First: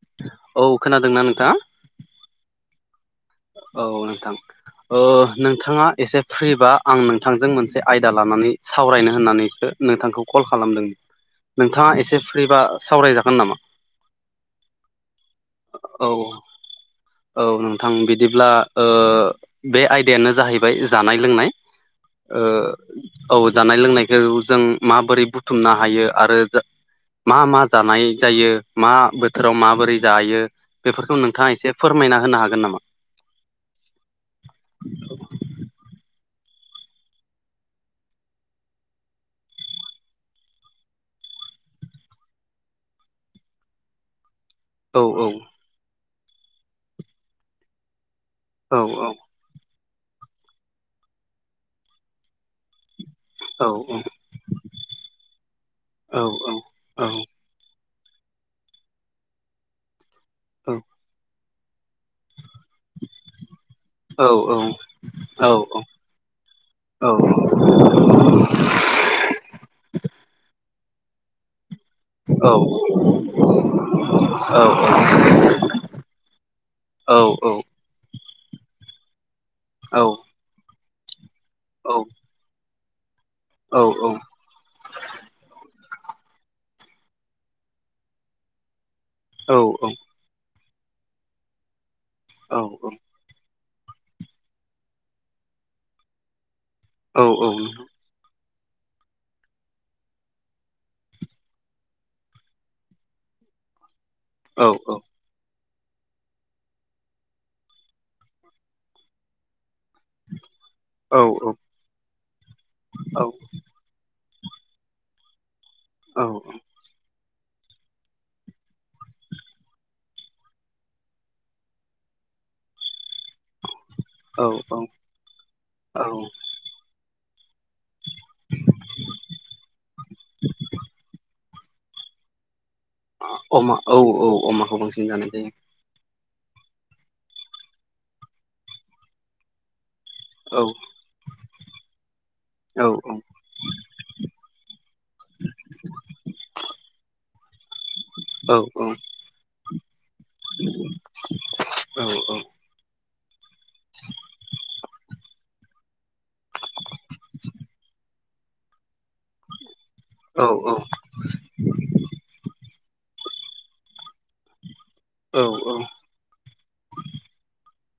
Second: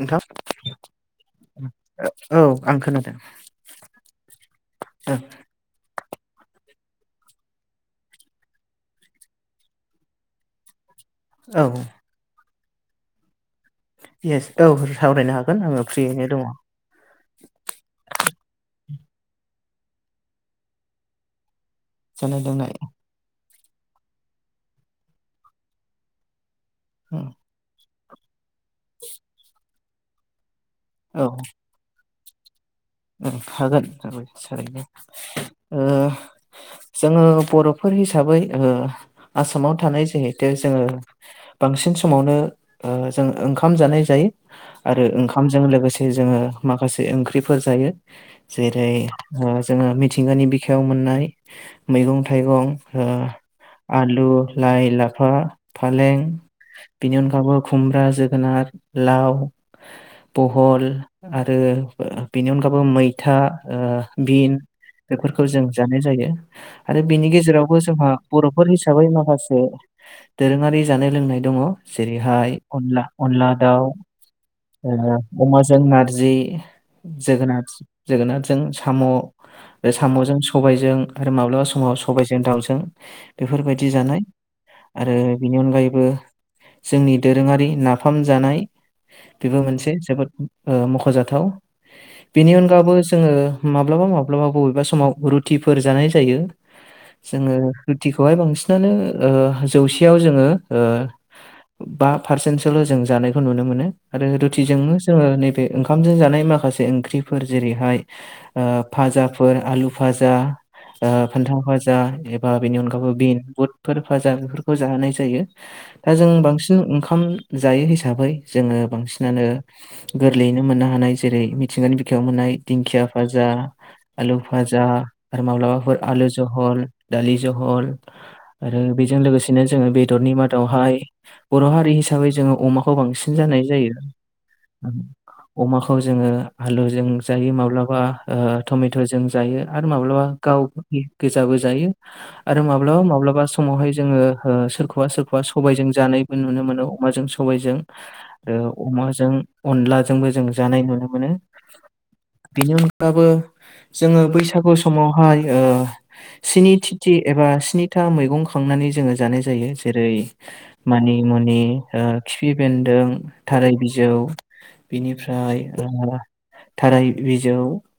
नोंथां औ खोनादोंना नोंथाङा औ आं खोनादों। औ नोंथां ओ औ नोंथाङा एसे फ्रिबा आं नोंथांजों मोनसे आयदा लानानै सावरायनो होननानैसो नोंथांखौ कल खालामदों। औ नोंथाङा एसे फ्रिबा सावरायजागोन नामा? इेस औ सावरायनो हागोन आङो औ फ्रियैनो दङ। औ नोंथां बिदिब्ला ओ बे आयदायानो जाहैबाय जानाय लोंनाय जानाय लोंनाय ओ औ जानाय लोंनायखौ जों माबोरै बुथुमनो हायो आरो मा औ मा जानाय जायो मा बोथोराव माबोरै जायो बेफोरखौ नोंथाङा ओं एसे फोरमायना होनो हागोन नामा? हागोन [unintelligible] ओ [inaudible] जोङो बर'फोर हिसाबै ओ आसामाव थानाय जिहेथु जोङो बांसिन बे समावनो ओ जों ओंखाम जानाय जायो। औ आरो औ ओंखामजों लोगोसे जोङो माखासे ओंख्रिफोर जायो। औ जेरै ओ जोङो मिथिंगानि बिखायाव मोननाय मैगं थाइगं उम औ आलु लाइ लाफा फालें औ औ बेनि अनगाबो खुमब्रा जोगोनार लाव औ बहल आरो ओ बेनि अनगाबैबो मैथा ओ औ बिन बेफोरखौ जों जानाय जायो आरो बिनि गेजेरावबो जोंहा बर'फोर हिसाबै माखासे दोरोङारि जानाय लोंनाय दङ जेरैहाय अनला अनला दाउ ओ अमाजों नारजि जोगोनार जोगोनारजों साम' बे साम'जों सबायजों आरो माब्लाबा समाव सबायजों दाउजों बेफोरबायदि जानाय आरो बेनि अनगायै बो जोंनि दोरोङारि नाफाम जानाय बेबो मोनसे जोबोद ओ मख'जाथाव बेनि अनगाबबो जोङो माब्लाबा माब्लाबा बबेबा समाव रुटिफोर जानाय जायो। जोङो रुटिखौहाय बांसिनानो ओ जौसेयाव जोङो ओ बा पारसेन्टसोल' जों जानायखौ नुनो मोनो। आरो रुटिजोंनो जोङो नैबे ओंखामजों जानाय माखा माखासे ओंख्रिफोर जेरैहाय ओ फाजाफोर आलु भाजा ओ फान्थाव भाजा एबा बेनि अनगाैबो बिन बुटफोर भाजा बेफोरखौ जाहोनाय जायो दा जों बांसिन ओंखाम जायो हिसाबै जोङो बांसिनानो गोरलैयैनो मोननो हानाय जेरै मिथिंगानि बिखायाव मोननाय दिंखिया साजा आलु औ भाजा औ आरो माब्लाबाफोर औ आलु जहल दालि जहल आरो बेजों लोगोसेनो जोङो बेदरनि मादावहाय बर' हारि हिसाबै जोङो अमाखौ बांसिन जानाय अमा जायो। औ औ अमाखौ बांसिन जानाय जायो अमाखौ जोङो आलु जों जायो माब्लाबा ओ टमेट जों जायो माब्लाबा गाव गोजाबो जायो आरो औ माब्लाबा माब्लाबा समावहाय जोङो ओ सोरखौबा सोरखौबा सबायजों जानायबो नुनो मोनो अमाजों सबजों औ ओ अमाजों अन अलाजोंबो जों जानाय नुनो मोनो बेनि अनगाबो जोङो बैसागु समावहाय ओ स्नि तिथि एबा स्नि था मैगं खांनानै जोङो जानाय जायो जेरै औ मानि मुनि ओ खिपि बेन्दों थाराय बि जौ बिनिफ्राय ओ थाराय बिजौ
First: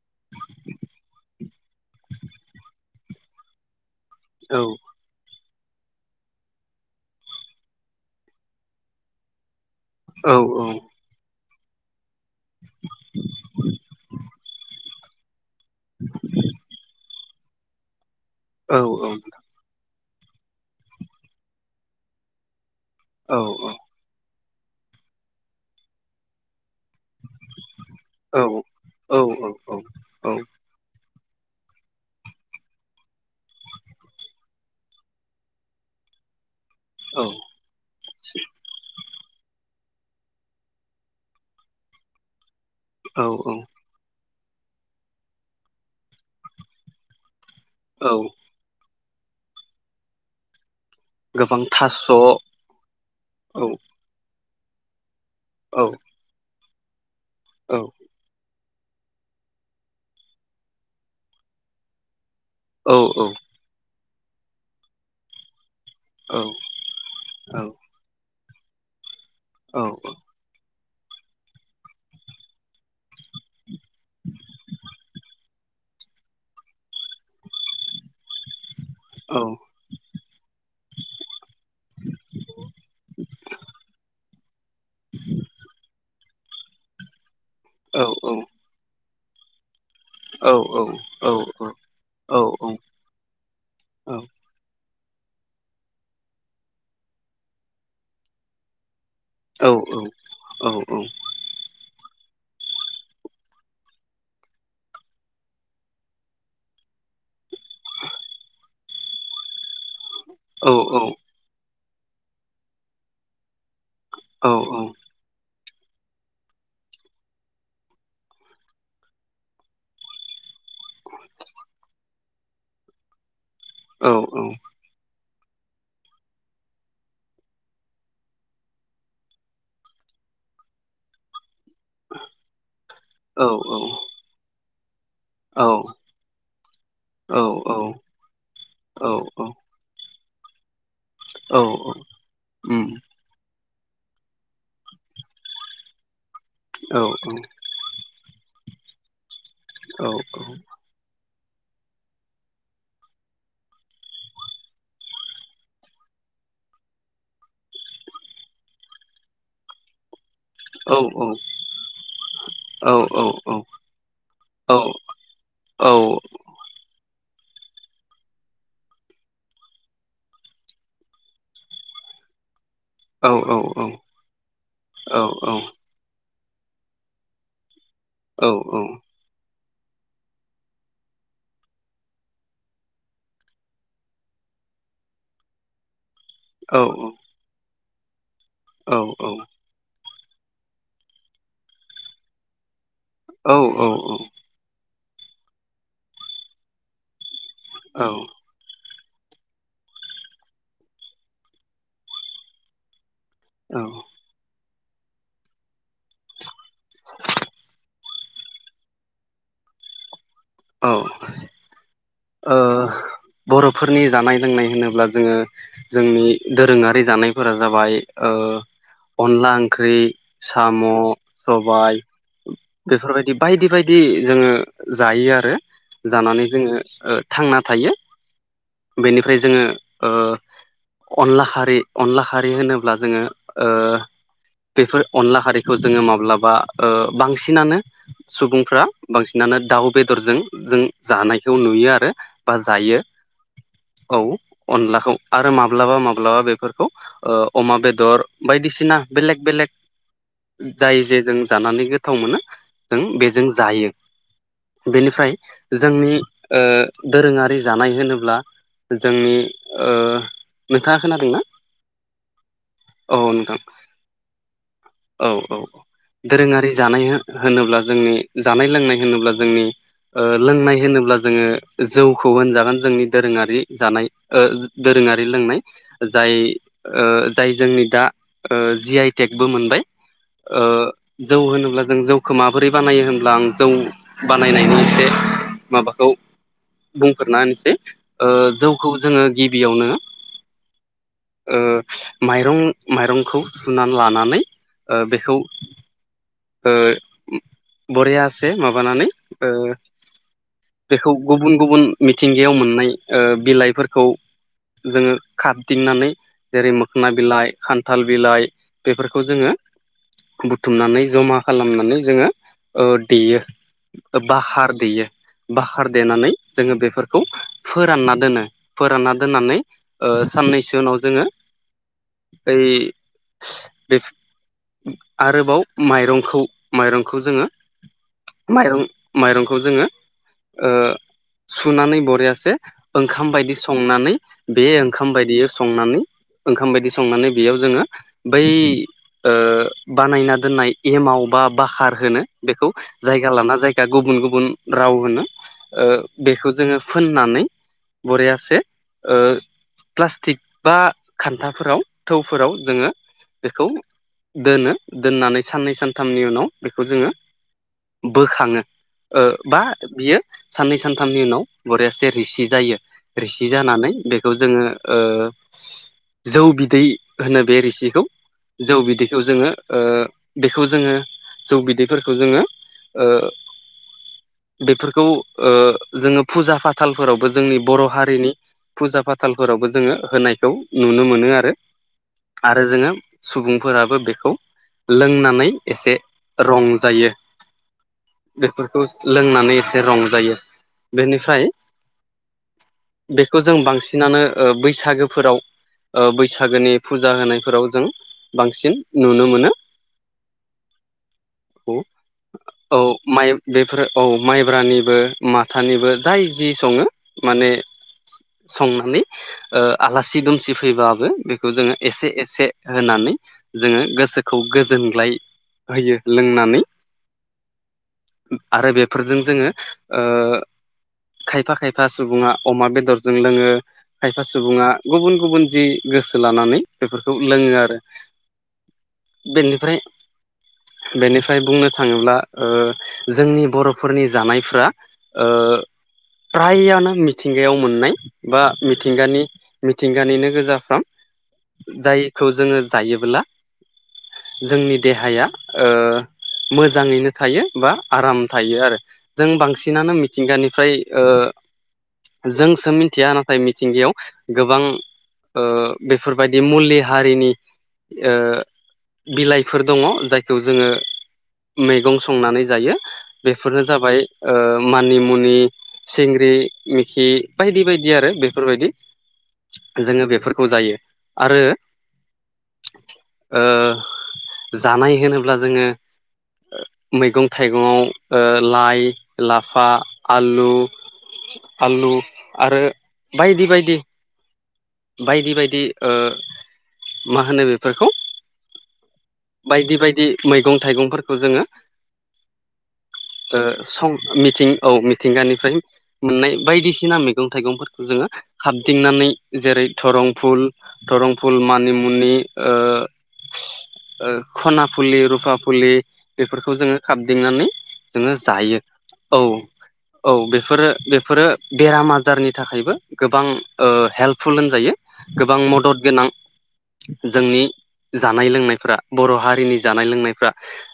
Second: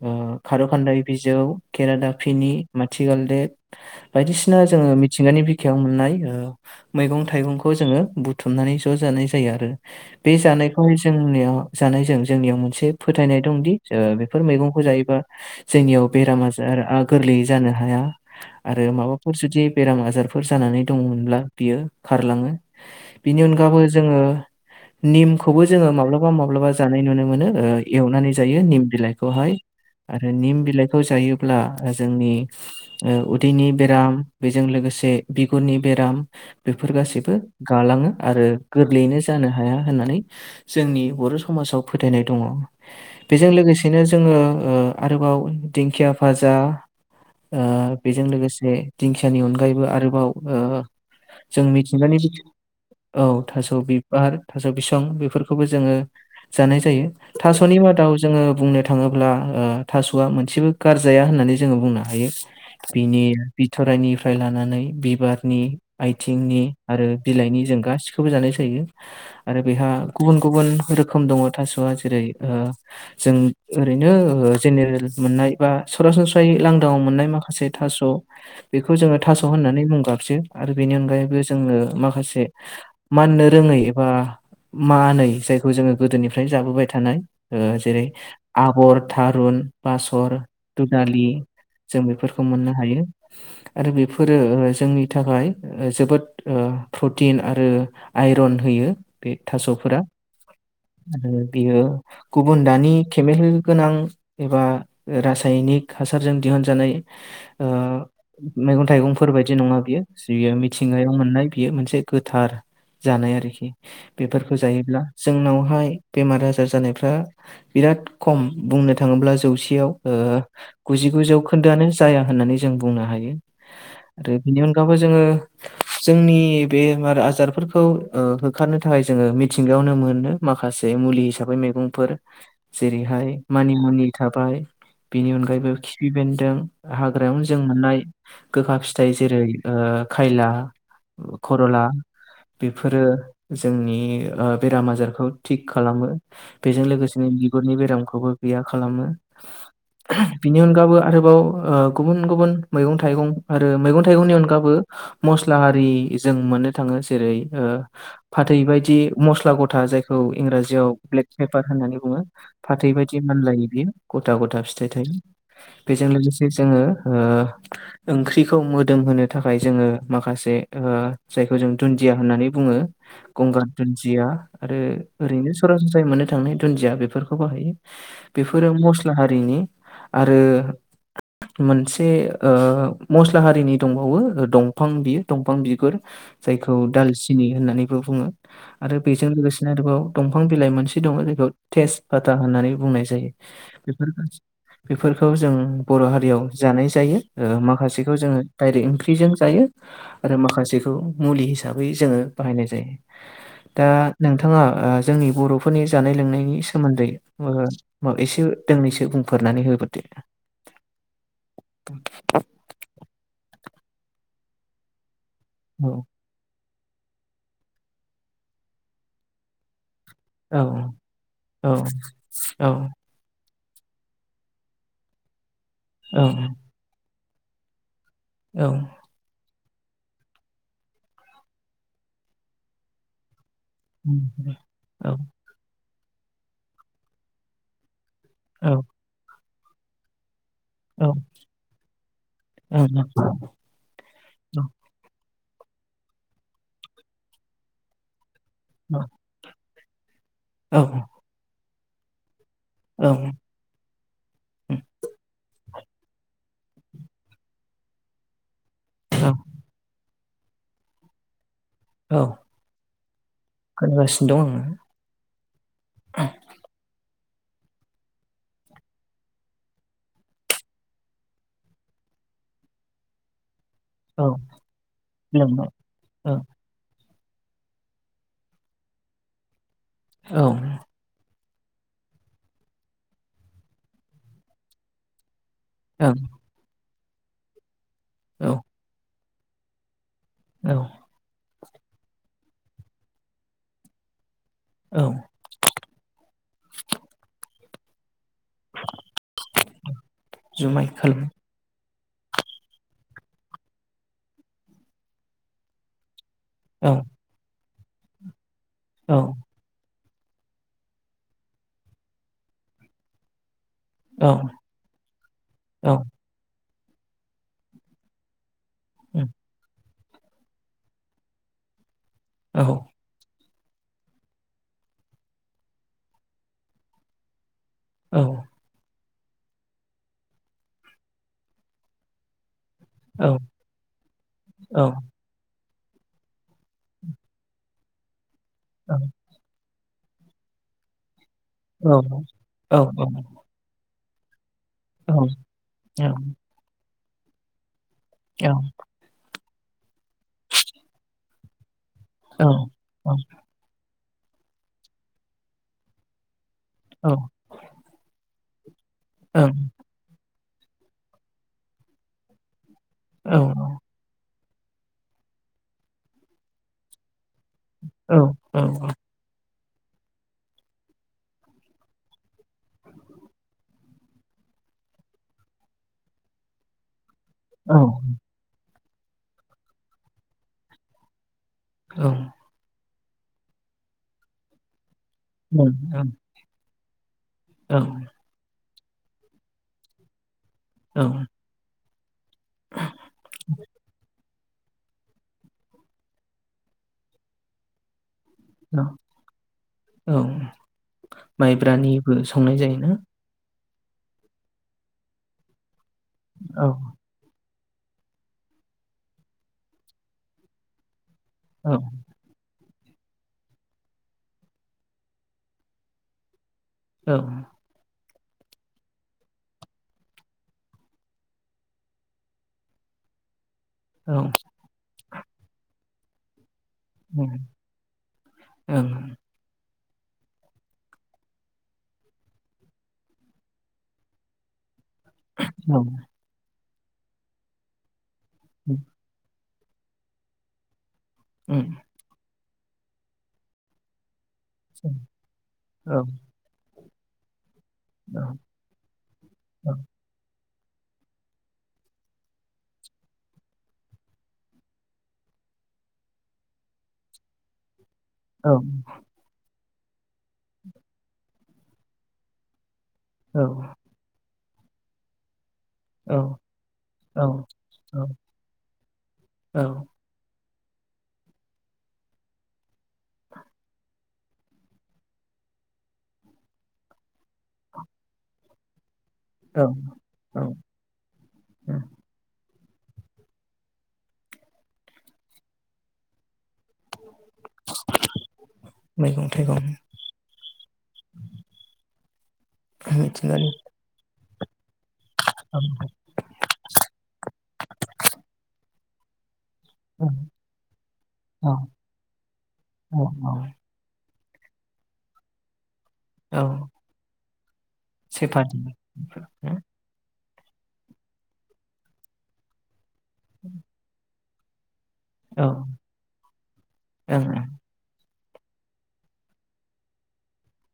ओ खारखान्दाय बिजौ खेरादाफिनि थि गालदेब बायदिसिना जोङो मिथिंगानि बि खायाव मोननाय ओ मैगं थाइगंखौ जोङो बुथुमनानै ज' जानाय जायो आरो। बे जानायखौहाय जोंनिया जानाय जों। जोंनियाव मोनसे फोथायनाय दंदि ओ बेफोर मैगंखौ जायोबा जोंनियाव बेराम-आजार‌आ गोरलैयै जानो हाया आरो माबाफोर जुदि बेराम आज जारफोर जानानै दङमोनब्ला बियो खारलाङो। बिनि अनगाबबो जोङो निमखौबो जोङो माब्लाबा माब्लाबा जानाय नु मोनो ओ एवनानै जायो निम बिलाइखौहाय आरो निम बिलाइ खौ जायोब्ला जोंनि ओ उदैनि बेराम बेजों लोगोसे बिगुरनि बे राम बेफोर गासैबो गालाङो आरो गोरलैयैनो जानो हाया होननानै जोंनि बर' समाजाव फोथायनाय दङ। औ औ बेजों लोगोसेनो ङो ओ आरोबाव दिंखिया भाजा ओ औ बेजों लोगोसे दिंखियानि अनगायैबो आरोबाव ओ जों गोबां थास' मिथिंगानि औ बि औ थास' बिबार थास' बिसां बे फोरखौबो जोङो जानाय जायो। औ थास'नि मादाव जोङो बुंनो थां थाङोब्ला ओ थास'आ मोनसेबो गारजाया होननानै जोङो बुंनो हायो। औ बिनि औ बिथराइनिफ्राय लानानै बिबारनि औ आइथिंनि आरो औ बिलाइनि जों औ गासिखौबो जानाय जायो आरो औ बेहा गुबुन गुबुन थ'आ जेरै जों ओरैनो जेनेरेल मोननाय बा सरासनस्रायै लांदांव मोननाय माखासे थास' बेखौ जोङो थास' होननानै मुं गाबसो आरो बेनि अनगायैबो जोङो माखासे ननो रोङै एबा मानै जायखौ जोङो गोदोनिफ्राय जाबोबाय थानाय औ जेरै आगर थारुन बासर दुदालि जों बेफोरखौ मोननो हायो आरो बेफोरो जोंनि नि थाखाय जोबोद प्रटिन आरो आइरन होयो बे थास'फोरा आरो बियो गुबुन दानि केमिकेल गोनां एबा रासायनिक हासारजों दिहुनजानाय [inaudible] मैगं थाइगंफोर बायदि नङा बियो जियो मिथिंगायाव मोननाय बियो मोनसे गोथार जानाय आरोखि बेफोरखौ जायोब्ला जोंनाव बेहाय बेमार आजार जानायफ्रा बिराद खम बुंनो थाङोब्ला जौसेयाव गुजिगुजौ खोन्दोआनो जाया होननानै जों बुंनो हायो आरो बेनि अनगाबबो जोङो जोंनि बेमार आजारफोरखौ ओ होखारनो थाखाय जोङो मिथिंगायावनो मोनो। माखासे मुलि हिसाबै मैगंफोर जेरैहाय मानि मुनि थाबाय बेनि अनगायैबो खिफि बेन्दों हाग्रायावनो जों मोननाय गोखा औ फिथाइ जेरै खायला औ खरला उम बेफोरो जोंनि बेराम आजारखौ थिग खालामो बेजों औ औ लोगोसेनो औ बिगुरनि बेरामखौबो गैया खालामो बिनि अनगाबबो आरोबाव ओ गुबुन गुबुन मैगं थाइगं आरो मैगं थाइगंनि अनगाबबो मस्ला आरि जों मोननो थाङो जेरै ओ फाथै बादि मस्ला गथा जाय खौ इंराजियाव ब्लेक औ पेपार होननानै बुङो फाथै बायदि मानलायो बियो गथा गथा फिथाइ थाइ बेजों लोगोसे जोङो ओंख्रिखौ मोदोम होनो थाखाय जोङो माखासे जायखौ जों दुन्दिया होननानै बुङो गंगार दुन्दिया आरो ओरैनो सरासनस्रायै मोननो थांनाय दुन्दिया बेफोरखौबोाहायो बेफोरो मस्ला हारिनि आरो मोनसे मस्ला हारिनि दंबावो दंफां बियो दंफां बिगुर जायखौ दालसिनि होननानैबो बुङो आरो बेजों लोगोसेनो आरोबाव दंफां बिलाइ मोनसे दङ जायखौ टेेज फता होननानै बुंनाय जायो बेफोर बेफोरखौ जों बर' हारियाव जानाय जायो माखासेखौ जोङो डाइरेक्टं फजों जायो आरो माखासेखौ मुलि हिसाबै जोङो बाहायनाय जायो दा औ नोंथाङा जोंनि बर'फोरनि जानाय लोंनायनि सोमोन्दै माब एसे दोंनैसो बुंफोरनानै होबोदो औ। ओ बर'फोरनि जानाय लोंनाय होनोब्ला जोङो औ जोंनि दोरोङा ओंख्रि जानायफोरा जाबाय अनला ओंख्रि औ साम' औ सबायाइ औ बेफोरबायदि बायदि बायदि जोङो जायो आरो औ जानानै जोङो थांना थायो बेनिफ्राय जोङो ओ अनला हारि अनला हारि होनोब्ला जोङो ओ बेफोर अनला हारिखौ जोङो माब्लाबा बांसिनानो सुबुंफ्रा बांसिनानो दाउ बेदरजों जों जानायखौ नुयो आरो बा जायो औ अनलाखौ आरो माब्लाबा माब्लाबा बेफोरखौ अमा बेदर बायदिसिना बेलेग बेलेग जाय जे जों जानानै गोथाव मोनो जों बेजों जायो बेनिफ्राय जोंनि ओ दोरोङारि जानाय होनोब्ला जोंनि नोंथाङा खोनादों ना औ औ नोंथां औ औ औ दोरोङारि जानाय होनोब्ला जोंनि जानाय लोंनाय होनोब्ला जोंनि लोंनाय होनोब्ला जोङो जौखौ होनजागोन जोंनि दोरोङारि जानाय आङो औ दोरोङारि लोंनाय लोंबाय औ जाय जाय जोंनि दा जि आइ टेकबो मोनबाय औ जौ होनो होनब्ला जों जौखौ माबोरै बानायो होनब्ला आं जौ बानायनायनि एसे माबाखौ ओं बुंफोरना होनसै औ जौखौ जोङो गिबियावनो औ माइरं माइरंखौ सुनानै लानानै औ बेखौ बररियास माबानानै जुमाय बेखौ खालाम गुबुन गुबुन मिथिंगायाव मोननाय बिलाइफोरखौ जोङो खाबदिंनानै जेरै औ मोखोना बिलाइ खान्थाल बिलाइ औ बेफोरखौ जोङो बुथुमनानै जमा खालामनानै जोङो देयो औ बाहार देयो बाहार औ देनानै जोङो बेफोरखौ फोरानना दोनो फोरानना दोननानै साननैसो उनाव जोङो बै औ बे आरोबाव माइरंखौ माइरंखौ जोङो औ माइरं माइरंखौ जोङो सुनानै बरियासे ओंखाम औ बायदि संनानै बे औ ओंखाम बायदि संनानै ओंखाम बायदि संनानै बेयाव जोङो बै बानायना दोननाय एमाव बा बाखार होनो औ औ बेखौ जायगा लाना जायगा गुबुन गुबुन राव होनो बेखौ जोङो फोननानै बरियासे प्लास्टिक बा खान्थाफोराव थौफोराव जोङो बेखौ दोनो दोननानै साननै सानथामनि उनाव बेखौ जोङो बोखाङो बा बियो साननै सानथामनि उनाव बरियासे रिसि जायो रिसि जानानै बेखौ जोङो जौ बिदै होनो बे रिसिखौ जौ बिदिैखौ जोङो बेखौ जोङो जौ बिदैफोरखौ जोङो बेफोरखौ जोङो फुजा फाथाल फोरावबो जोंनि बर' हारिनि फुजा फाथालफोरावबो जोङो होनायखौ नुनो मोनो आरो। आरो जोङो सुबुंफोराबो बेखौ लोंनानै एसे रं जायो औ फोरखौ लोंनानै एसे रंजायो बेनिफ्राय बेखौ जों बांसिनानो बैसागोफोराव बैसागोनि फुजा होनायफोराव जों औ बांसिन नुनो मोनो। औ माइब्रानिबो संनाय जायोना बेफोरो औ माइब्रानिबो माथानिबो जाय जि औ सङो माने संनानै ओ आलासि दुमसि फैबाबो बेखौ जोङो औ एसे एसे होनानै जोङो गोसोखौ गोजोनग्लाय होयो लोंनानै औ आरो बेफोरजों जोङो खायफा खायफा सुबुङा अमा बेदरजों लोङो औ खायफा ओं सुबुङा गुबुन गुबुन जि गोसो लानानै बेफोरखौ ओं लोङो आरो औ बेनिफ्राय बेनिफ्राय बुंनो थाङोब्ला ओ जोंनि बर'फोरनि जानायफ्रा ओ ओम औ फ्रायानो मिथिंगायाव मोननाय बा मिथिंगानि मिथिंगानिनो गोजाफ्राम जायखौ जोङो जायोब्ला जोंनि देहाया ओ औ मोजाङैनो थायो बा आराम औ थायो आरो जों बांसिनानो मिथिंगानिफ्राय ओ जोंसो मिथिया नाथाय मिथिंगायाव गोबां ओ बेफोरबायदि मुलि हारिनि ओ बिलाइफोर दङ जायखौ जोङो मैगं संनानै जायो बेफोरनो जाबाय ओ मानि मुनि सिंग्रि मिखि बायदि बायदि आरो बेफोरबायदि जोङो बेफोर खौ जायो आरो ओ जानाय होनोब्ला जोङो मैगं थाइगंआव ओ लाइ औ लाफा औ आलु आलु आरो बायदि बायदि बायदि बायदि ओ मा होनो बेफारखौ मैगं थाइगं बायदि बायदि मैगं थाइगंफोरखौ जोङो ओ मिथिंगानि सं मिथिं औ मिथिंगानिफ्राय औ मोननाय बायदिसिना मैगं थाइगंफोरखौ जोङो खाबदिंनानै जेरै औ थरं फुल थरं फुल औ मानिमुनि ओ औ ओ खना फुलि रुफा फुलि औ बेफोरखौ जोङो खाबदिंनानै जोङो सेफालि जायो औ हो? औ बे बेफोरो बेफोरो बेराम आजारनि थाखायबो गोबां हेल्पफुल होनजायो गोबां औ मदद गोनां ओं जोंनि जानाय लोंनायफ्रा बर' हारिनि जानाय लोंनायफ्रा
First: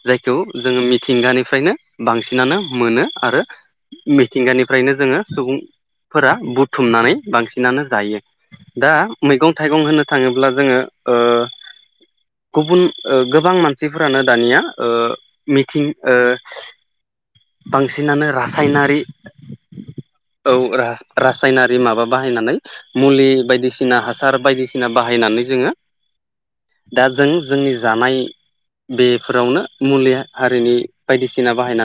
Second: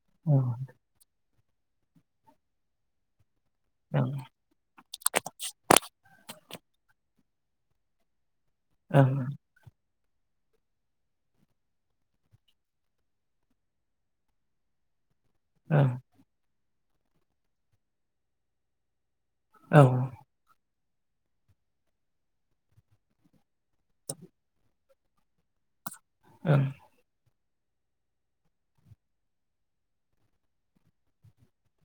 जायखौ ओं जोङो मिथिंगानि फ्रायनो बांसिनानो मोनो आरो ओं मिथिंगानिफ्रायनो जोङो सुबुं फोरा बुथुमनानै बांसिनानो जायो दा मैगं थाइगं होनो थाङोब्ला जोङो ओ गुबुन ओ गोबां मानसिफोरानो दानिया ओ ओं मिथिं ओ बांसिनानो रासायनारि औ गुग्रा रासायनारि माबा बाहायनानै मुलि बायदिसिना हासार बायदिसिना बाहायनानै जोङो ना ओं दा जों जोंनि जानाय बेफोरावनो मुलि हारिनि बायदिसिना बाहायनानै